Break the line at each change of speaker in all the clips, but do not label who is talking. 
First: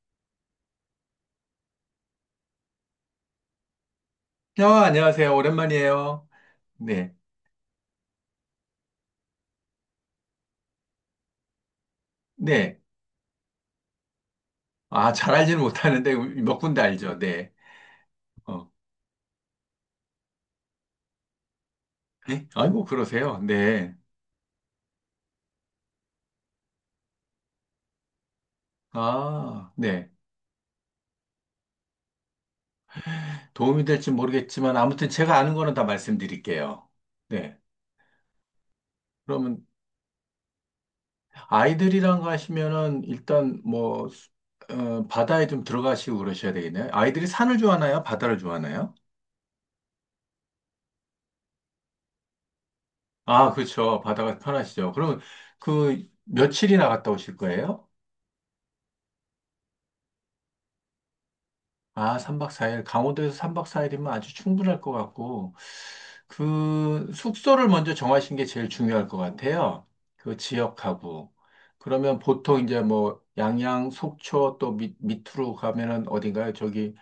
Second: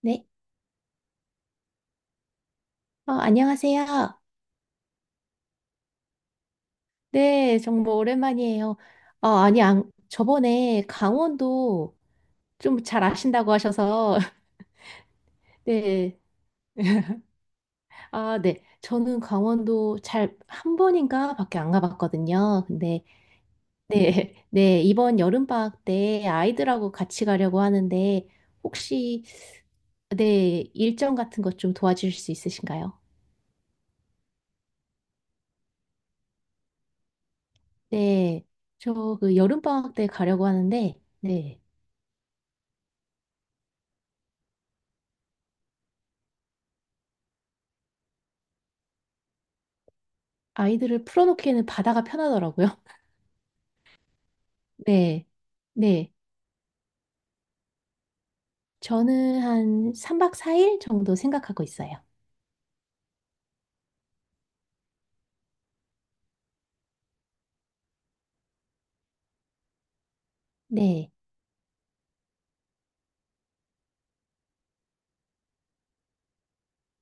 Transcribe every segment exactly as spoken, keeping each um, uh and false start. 네, 어, 안녕하세요.
아, 안녕하세요. 오랜만이에요. 네.
네, 정말 오랜만이에요. 어, 아니, 안, 저번에 강원도
네.
좀 잘 아신다고 하셔서,
아, 잘 알지는 못하는데
네,
몇 군데 알죠. 네.
아, 네,
어.
저는 강원도 잘 한 번인가 밖에 안
네?
가봤거든요.
아이고,
근데,
그러세요.
네,
네.
네, 이번 여름방학 때 아이들하고 같이 가려고 하는데, 혹시,
아, 네.
네, 일정 같은 것 좀 도와주실 수 있으신가요?
도움이 될지 모르겠지만 아무튼 제가 아는 거는 다 말씀드릴게요. 네.
네, 저 그
그러면
여름방학 때 가려고 하는데, 네,
아이들이랑 가시면은 일단 뭐 수- 어, 바다에 좀 들어가시고 그러셔야 되겠네요. 아이들이 산을 좋아하나요? 바다를 좋아하나요?
아이들을 풀어놓기에는 바다가 편하더라고요.
아, 그렇죠. 바다가 편하시죠. 그러면
네,
그
네.
며칠이나 갔다 오실 거예요?
저는 한 삼 박 사 일 정도 생각하고 있어요.
아, 삼 박 사 일. 강원도에서 삼 박 사 일이면 아주 충분할 것 같고, 그, 숙소를 먼저 정하신 게 제일 중요할 것 같아요. 그
네,
지역하고. 그러면 보통 이제 뭐, 양양, 속초 또 밑, 밑으로 가면은 어딘가요? 저기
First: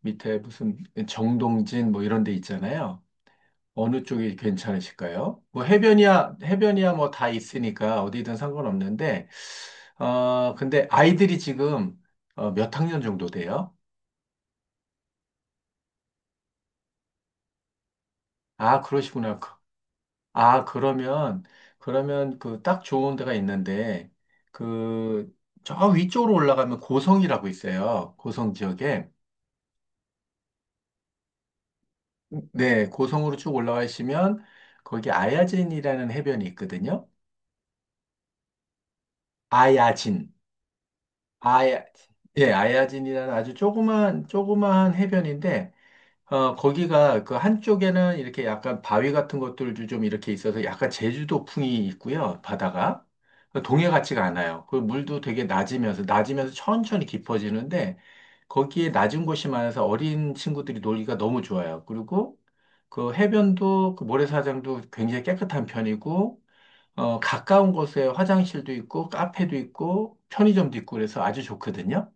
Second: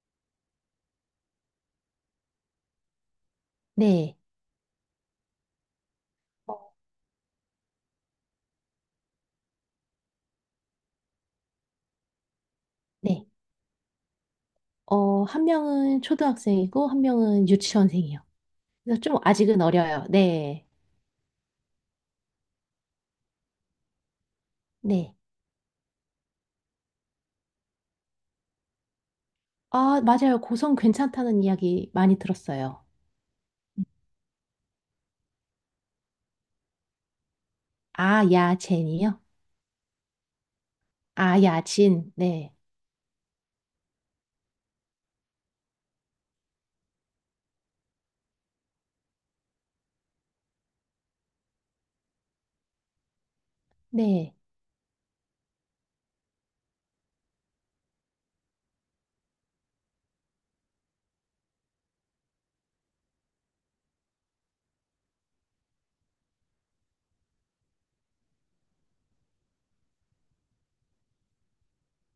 밑에 무슨 정동진 뭐 이런 데 있잖아요. 어느
네,
쪽이 괜찮으실까요? 뭐 해변이야, 해변이야 뭐 다 있으니까 어디든 상관없는데, 어, 근데 아이들이 지금 어, 몇 학년 정도
네.
돼요?
어, 한 명은 초등학생이고, 한 명은 유치원생이요.
아,
그래서 좀
그러시구나. 그
아직은 어려요.
아,
네,
그러면, 그러면 그 딱 좋은 데가 있는데,
네.
그, 저 위쪽으로 올라가면 고성이라고 있어요. 고성 지역에.
아, 맞아요. 고성 괜찮다는 이야기 많이 들었어요.
네, 고성으로 쭉 올라가시면, 거기 아야진이라는 해변이 있거든요.
아, 야, 젠이요?
아야진.
아, 야,
아야,
진.
예,
네,
아야진이라는 아주 조그만, 조그만 해변인데, 어, 거기가 그 한쪽에는 이렇게 약간 바위 같은 것들도 좀 이렇게 있어서 약간 제주도풍이 있고요, 바다가. 그 동해 같지가
네.
않아요. 그 물도 되게 낮으면서, 낮으면서 천천히 깊어지는데, 거기에 낮은 곳이 많아서 어린 친구들이 놀기가 너무 좋아요. 그리고 그 해변도, 그 모래사장도 굉장히 깨끗한 편이고, 어, 가까운 곳에 화장실도 있고, 카페도 있고, 편의점도 있고, 그래서 아주 좋거든요.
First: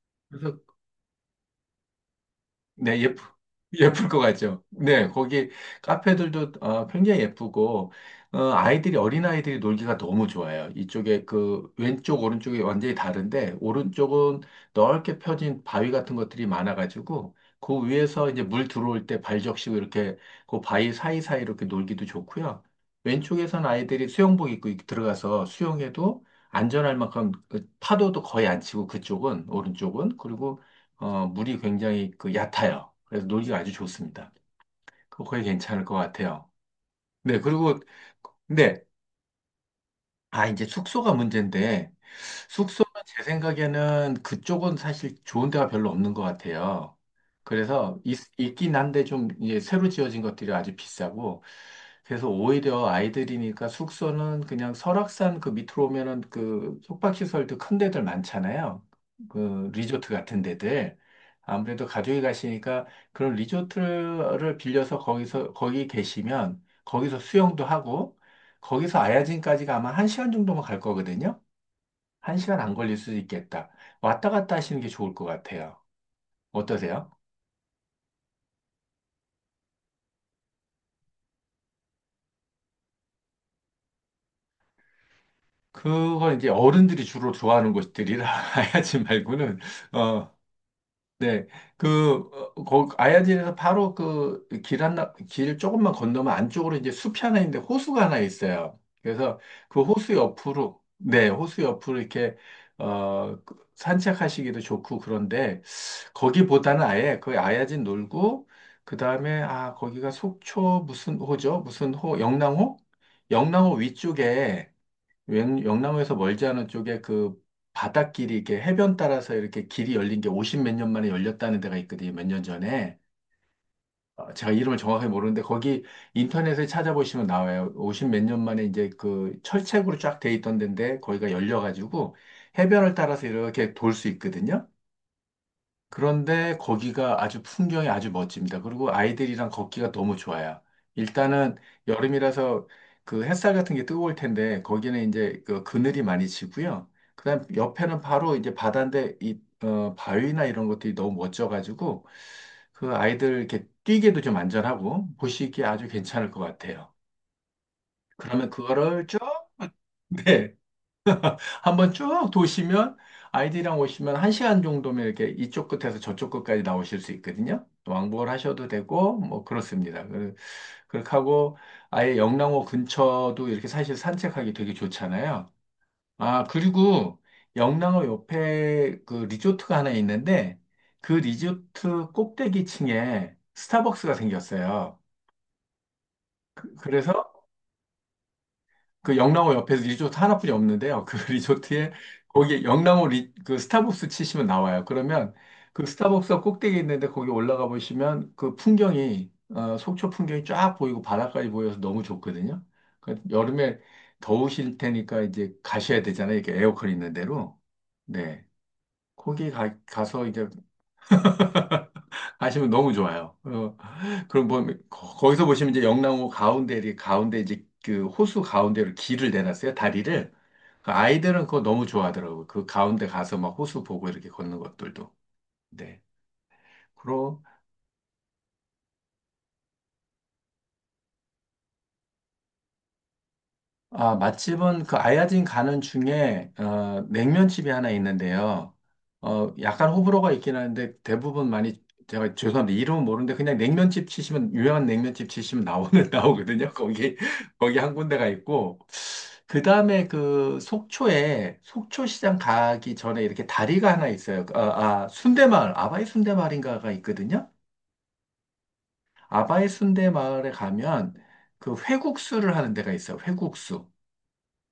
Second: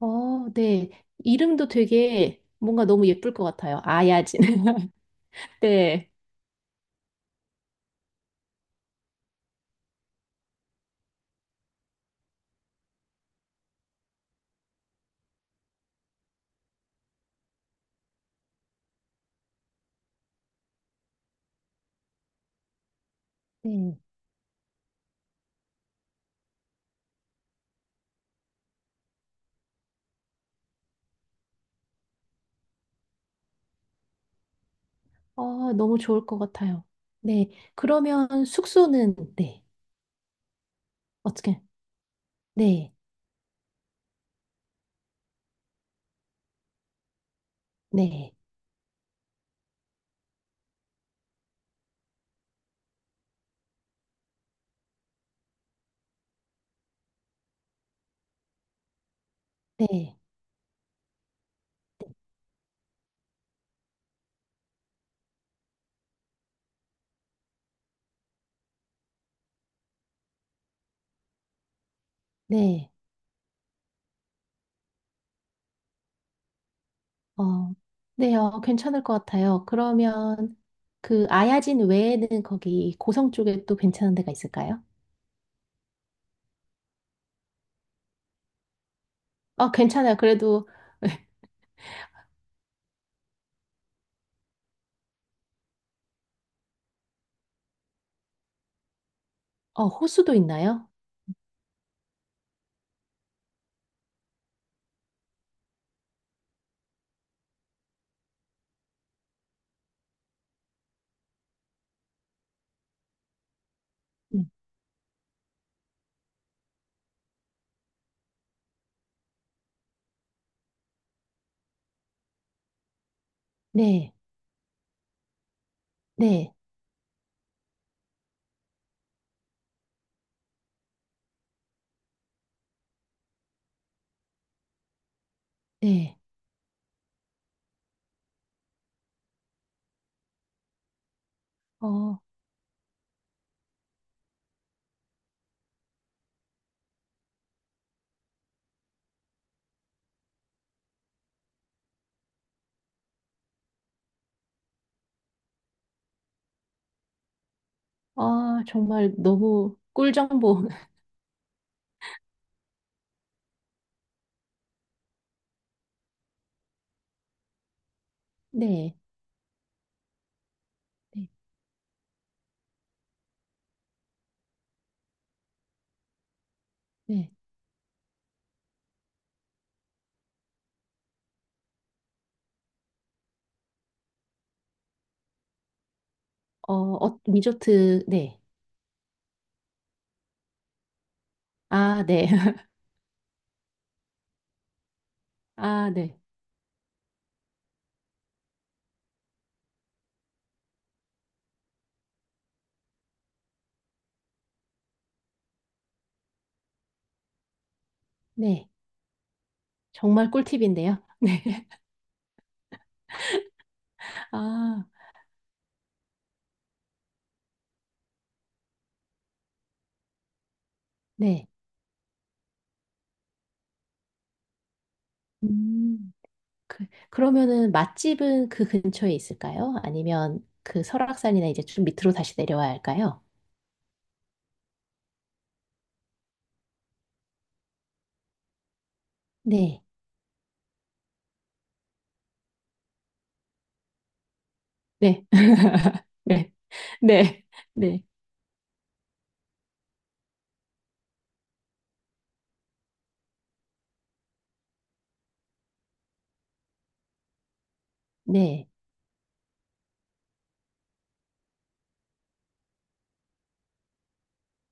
어,
그래서
네. 이름도 되게 뭔가
네,
너무
예쁘,
예쁠 것 같아요. 아,
예쁠 것
야, 진.
같죠. 네, 거기
네.
카페들도 어, 굉장히 예쁘고, 어, 아이들이, 어린아이들이 놀기가 너무 좋아요. 이쪽에 그 왼쪽, 오른쪽이 완전히 다른데, 오른쪽은 넓게 펴진 바위 같은 것들이 많아가지고, 그 위에서 이제 물 들어올 때 발적시고 이렇게 그 바위 사이사이 이렇게 놀기도 좋고요. 왼쪽에선
네.
아이들이 수영복 입고 들어가서 수영해도 안전할 만큼 그 파도도 거의 안 치고 그쪽은, 오른쪽은. 그리고 어, 물이 굉장히 그 얕아요. 그래서 놀기가 아주 좋습니다. 그거 거의
어,
괜찮을 것
너무 좋을 것
같아요.
같아요.
네,
네.
그리고,
그러면
네,
숙소는, 네.
아, 이제 숙소가
어떻게,
문제인데, 숙소는
네.
제 생각에는 그쪽은 사실 좋은 데가 별로 없는 것 같아요. 그래서 있,
네.
있긴 한데 좀 이제 새로 지어진 것들이 아주 비싸고, 그래서 오히려 아이들이니까 숙소는 그냥 설악산 그 밑으로 오면은 그 숙박시설도 큰 데들 많잖아요. 그 리조트
네.
같은 데들. 아무래도 가족이 가시니까 그런 리조트를 빌려서 거기서, 거기 계시면 거기서 수영도 하고, 거기서 아야진까지가 아마 한 시간 정도만 갈 거거든요. 한 시간 안
네.
걸릴 수도 있겠다. 왔다 갔다 하시는 게 좋을 것 같아요. 어떠세요?
어, 네. 어, 괜찮을 것 같아요. 그러면 그 아야진 외에는 거기 고성 쪽에 또 괜찮은 데가 있을까요?
그건 이제 어른들이 주로 좋아하는 곳들이라 아야진 말고는
어, 괜찮아요.
어,
그래도,
네, 그, 어, 거, 아야진에서 바로 그 길 하나, 길 조금만 건너면 안쪽으로 이제 숲이 하나 있는데 호수가 하나 있어요. 그래서 그
어,
호수
호수도
옆으로,
있나요?
네, 호수 옆으로 이렇게, 어, 그 산책하시기도 좋고 그런데 거기보다는 아예 그 아야진 놀고, 그 다음에, 아, 거기가 속초 무슨 호죠? 무슨 호, 영랑호? 영랑호
음.
위쪽에 영- 영남에서 멀지 않은 쪽에 그 바닷길이 이렇게 해변 따라서 이렇게 길이 열린 게 오십 몇 년 만에 열렸다는 데가 있거든요. 몇 년 전에.
네.
어, 제가 이름을 정확하게 모르는데 거기
네.
인터넷에 찾아보시면 나와요. 오십 몇 년 만에 이제 그 철책으로 쫙 돼 있던 데인데 거기가 열려가지고 해변을 따라서 이렇게 돌 수 있거든요.
네.
그런데 거기가 아주 풍경이 아주 멋집니다. 그리고 아이들이랑 걷기가 너무 좋아요. 일단은
어,
여름이라서 그 햇살 같은 게 뜨거울 텐데 거기는 이제 그 그늘이 많이 지고요. 그다음 옆에는 바로 이제 바다인데 이 어, 바위나 이런 것들이 너무 멋져가지고 그 아이들 이렇게 뛰기도 좀 안전하고 보시기에 아주 괜찮을 것 같아요. 그러면
아,
그거를
정말
쭉
너무
네.
꿀정보.
한번 쭉 도시면 아이들이랑 오시면 한 시간 정도면 이렇게 이쪽 끝에서 저쪽 끝까지 나오실 수 있거든요. 왕복을 하셔도
네.
되고 뭐 그렇습니다. 그- 그렇게
네.
하고 아예 영랑호 근처도 이렇게 사실 산책하기 되게 좋잖아요. 아, 그리고
네.
영랑호 옆에 그 리조트가 하나 있는데 그 리조트 꼭대기층에 스타벅스가 생겼어요.
어,
그-
어,
그래서
리조트, 네.
그 영랑호 옆에서 리조트 하나뿐이 없는데요. 그 리조트에
아, 네.
거기 영랑호 리, 그 스타벅스 치시면 나와요. 그러면 그
아, 네.
스타벅스 꼭대기 있는데 거기 올라가 보시면 그 풍경이 어, 속초 풍경이 쫙 보이고 바다까지 보여서 너무 좋거든요. 그 여름에 더우실 테니까 이제 가셔야 되잖아요. 이렇게 에어컨 있는 데로. 네.
네.
거기 가, 가서
정말
이제
꿀팁인데요. 네.
하시면 너무 좋아요. 어, 그럼 보면
아,
거- 거기서 보시면 이제 영랑호 가운데 이렇게 가운데 이제 그 호수 가운데로 길을 내놨어요. 다리를. 그 아이들은
네.
그거 너무 좋아하더라고요. 그 가운데 가서 막 호수 보고 이렇게 걷는 것들도. 네.
음, 그,
그리고
그러면은 맛집은 그 근처에 있을까요? 아니면 그 설악산이나 이제 좀 밑으로 다시 내려와야 할까요?
아, 맛집은 그 아야진 가는 중에 어, 냉면집이 하나 있는데요. 어,
네.
약간 호불호가 있긴 하는데 대부분 많이 제가 죄송합니다. 이름은 모르는데 그냥 냉면집 치시면 유명한
네.
냉면집 치시면 나오는
네.
나오거든요. 거기
네.
거기 한
네.
군데가 있고 그 다음에 그 속초에 속초시장 가기 전에 이렇게 다리가 하나 있어요. 그, 아, 아, 순대마을, 아바이 순대마을인가가 있거든요.
네.
아바이 순대마을에 가면 그 회국수를 하는 데가 있어요. 회국수.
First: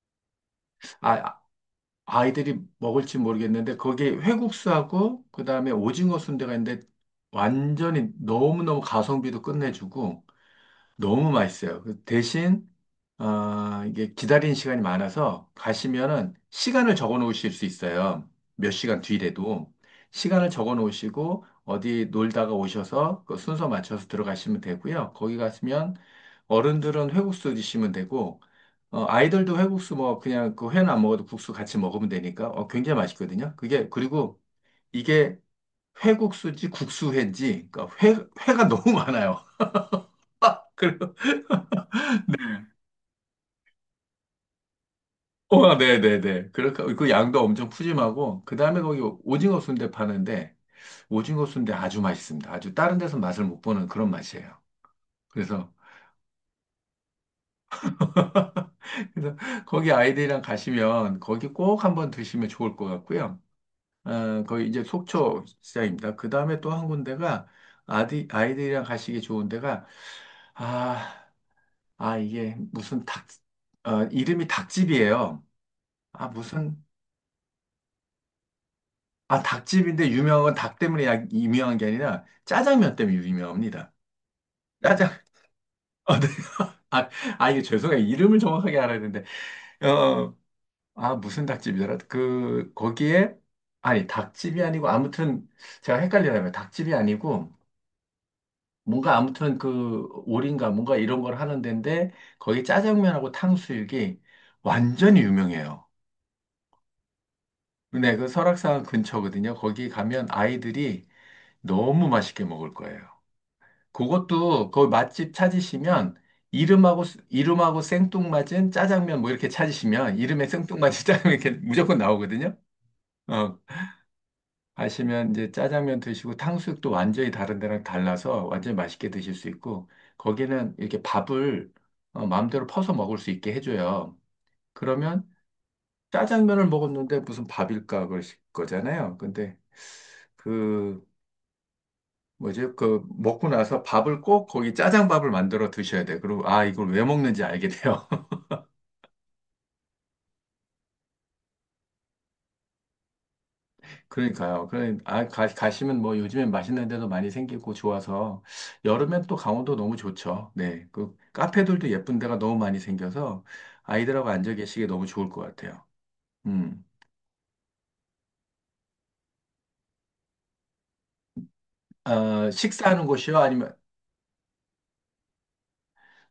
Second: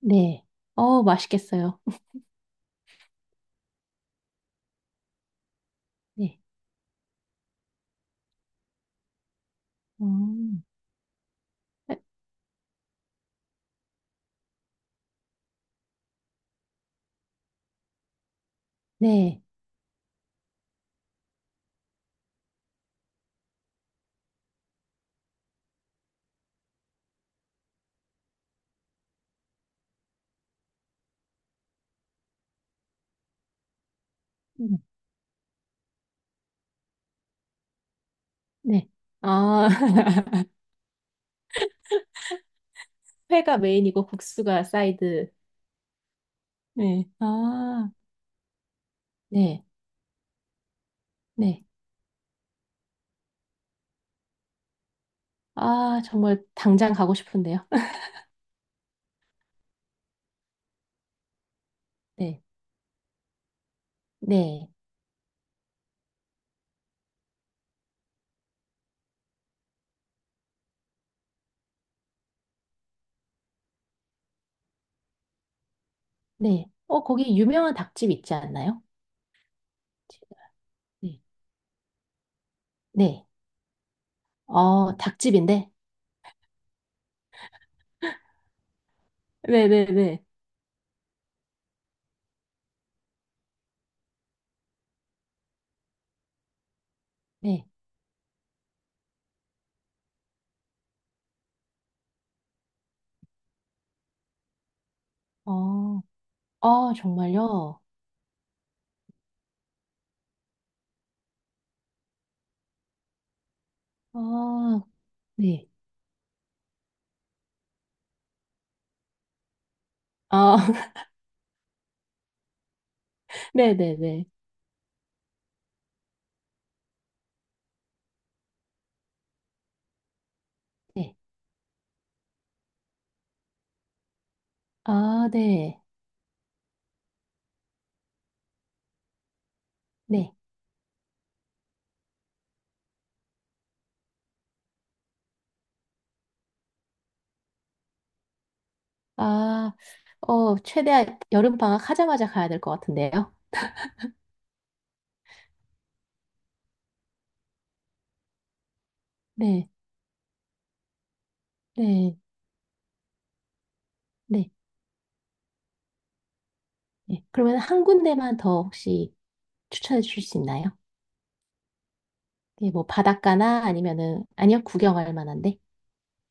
네. 어,
아, 아,
맛있겠어요.
아이들이 먹을지 모르겠는데 거기 회국수하고 그 다음에 오징어
네.
순대가 있는데 완전히 너무너무 가성비도 끝내주고
음.
너무 맛있어요. 그 대신 어, 이게 기다리는 시간이 많아서 가시면은 시간을 적어 놓으실 수 있어요. 몇 시간
네.
뒤래도 시간을 적어 놓으시고 어디 놀다가 오셔서 그 순서 맞춰서 들어가시면 되고요. 거기 가시면 어른들은 회국수 드시면 되고 어, 아이들도 회국수 뭐 그냥 그 회는 안 먹어도 국수 같이 먹으면 되니까 어, 굉장히 맛있거든요. 그게 그리고
음,
이게 회국수지 국수회인지 그러니까 회 회가
네.
너무 많아요.
아, 회가 메인이고 국수가 사이드.
어, 네네네. 그니까
네.
그 양도 엄청
아,
푸짐하고, 그 다음에 거기 오징어
네.
순대 파는데, 오징어
네.
순대 아주 맛있습니다. 아주 다른 데서 맛을 못 보는 그런 맛이에요. 그래서,
아, 정말 당장 가고 싶은데요.
그래서 거기 아이들이랑 가시면, 거기 꼭 한번
네,
드시면 좋을 것 같고요. 어, 거기
네,
이제 속초 시장입니다. 그 다음에 또 한 군데가, 아디, 아이들이랑 가시기 좋은 데가, 아, 아, 이게 무슨 닭, 어, 이름이 닭집이에요. 아,
네.
무슨
어, 거기 유명한 닭집 있지 않나요?
아, 닭집인데 유명한 건 닭 때문에
네,
야- 유명한 게 아니라 짜장면 때문에
네.
유명합니다.
어,
짜장,
닭집인데?
어, 네. 아, 아, 이게 죄송해요. 이름을 정확하게 알아야 되는데,
네, 네,
어,
네.
어. 아, 무슨 닭집이더라? 그, 거기에, 아니, 닭집이 아니고, 아무튼, 제가 헷갈리라면 닭집이 아니고,
네.
뭔가 아무튼 그, 오리인가 뭔가 이런 걸 하는 데인데, 거기 짜장면하고 탕수육이 완전히 유명해요.
어, 어, 정말요?
근데 그 설악산 근처거든요. 거기 가면 아이들이 너무 맛있게 먹을 거예요. 그것도
아,
거기 맛집
네.
찾으시면 이름하고 스- 이름하고 생뚱맞은 짜장면 뭐 이렇게 찾으시면 이름에
아,
생뚱맞은 짜장면 이렇게 무조건 나오거든요. 어,
네, 네, 네.
가시면 이제 짜장면 드시고 탕수육도 완전히 다른 데랑 달라서 완전히 맛있게 드실 수 있고 거기는 이렇게
네.
밥을 어, 마음대로 퍼서 먹을 수 있게 해줘요. 그러면
아, 네,
짜장면을 먹었는데 무슨 밥일까 그러실 거잖아요. 근데
네.
그 뭐지? 그 먹고 나서 밥을 꼭 거기 짜장밥을 만들어 드셔야 돼. 그리고 아 이걸 왜 먹는지 알게 돼요.
아, 어, 최대한 여름 방학 하자마자 가야 될 것 같은데요?
그러니까요. 그러니 아 가, 가시면 뭐 요즘엔 맛있는 데도 많이 생기고 좋아서 여름엔 또
네,
강원도 너무 좋죠. 네. 그 카페들도
네,
예쁜 데가 너무 많이 생겨서 아이들하고
네,
앉아 계시기 너무 좋을 것 같아요. 음.
네. 그러면 한 군데만 더 혹시 추천해 주실 수 있나요?
어,
네, 뭐
식사하는 곳이요?
바닷가나
아니면
아니면은, 아니요, 구경할 만한데?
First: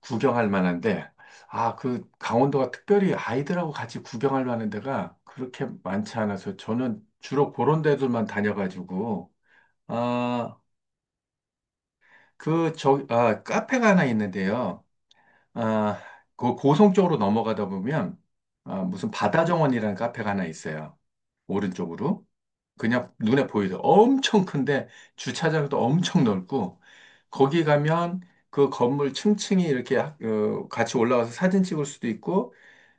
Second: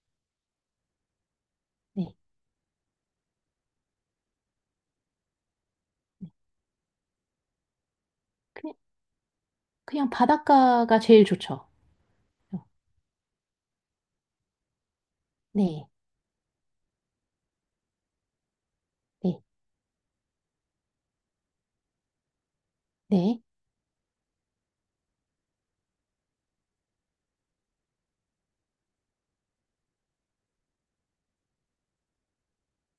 구경할 만한데 아 그
네.
강원도가 특별히 아이들하고 같이 구경할 만한 데가 그렇게 많지 않아서 저는 주로 그런 데들만
그냥,
다녀가지고
그냥
아,
바닷가가 제일 좋죠.
그, 저, 아, 카페가 하나 있는데요.
네,
아, 그 고성 쪽으로 넘어가다 보면, 아, 무슨
네,
바다정원이라는 카페가 하나 있어요. 오른쪽으로. 그냥
네.
눈에 보이죠. 엄청 큰데, 주차장도 엄청 넓고, 거기 가면 그 건물 층층이 이렇게 하- 어, 같이 올라와서 사진 찍을 수도 있고,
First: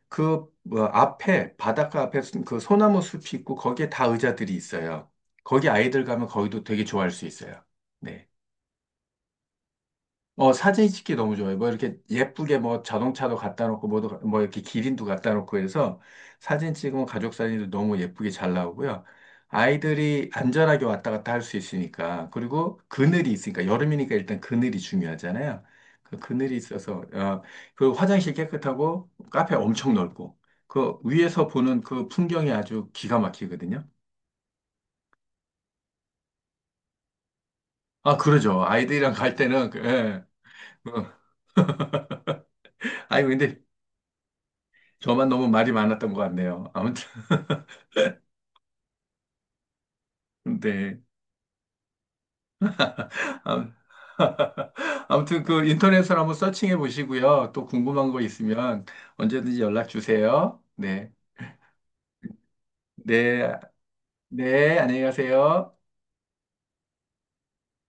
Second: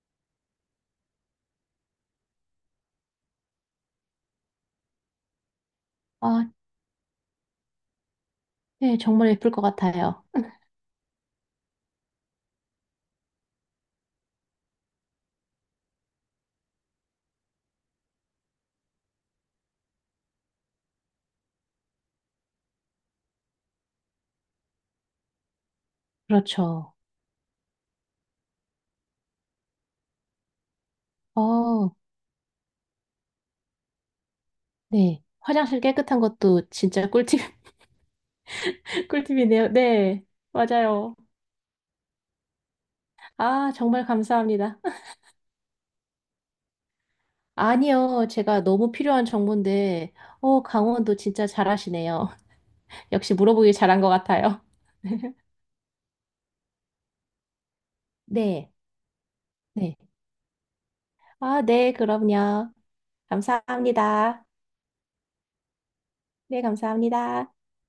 그 뭐, 앞에, 바닷가 앞에 수- 그 소나무 숲이 있고, 거기에 다 의자들이 있어요. 거기 아이들 가면
아,
거기도 되게 좋아할 수 있어요. 네.
네, 정말 예쁠 것 같아요.
어, 사진 찍기 너무 좋아요. 뭐 이렇게 예쁘게 뭐 자동차도 갖다 놓고 뭐도 뭐 이렇게 기린도 갖다 놓고 해서 사진 찍으면 가족 사진도 너무 예쁘게 잘 나오고요. 아이들이 안전하게 왔다 갔다 할 수 있으니까 그리고 그늘이 있으니까 여름이니까 일단 그늘이 중요하잖아요. 그 그늘이
그렇죠.
있어서 어, 그 화장실 깨끗하고 카페 엄청 넓고 그 위에서 보는
어,
그 풍경이 아주 기가 막히거든요.
네. 화장실 깨끗한 것도 진짜 꿀팁,
아, 그러죠. 아이들이랑 갈
꿀팁이네요.
때는 그, 예.
네,
어.
맞아요.
아니 근데
아, 정말 감사합니다.
저만 너무 말이 많았던 것 같네요. 아무튼.
아니요, 제가 너무 필요한 정보인데, 어,
네.
강원도 진짜 잘하시네요. 역시
아,
물어보길 잘한 것 같아요.
아무튼 그 인터넷으로 한번 서칭해 보시고요. 또 궁금한 거
네,
있으면 언제든지 연락
네.
주세요. 네.
아, 네, 그럼요.
네.
감사합니다.
네. 안녕히 가세요.
네, 감사합니다.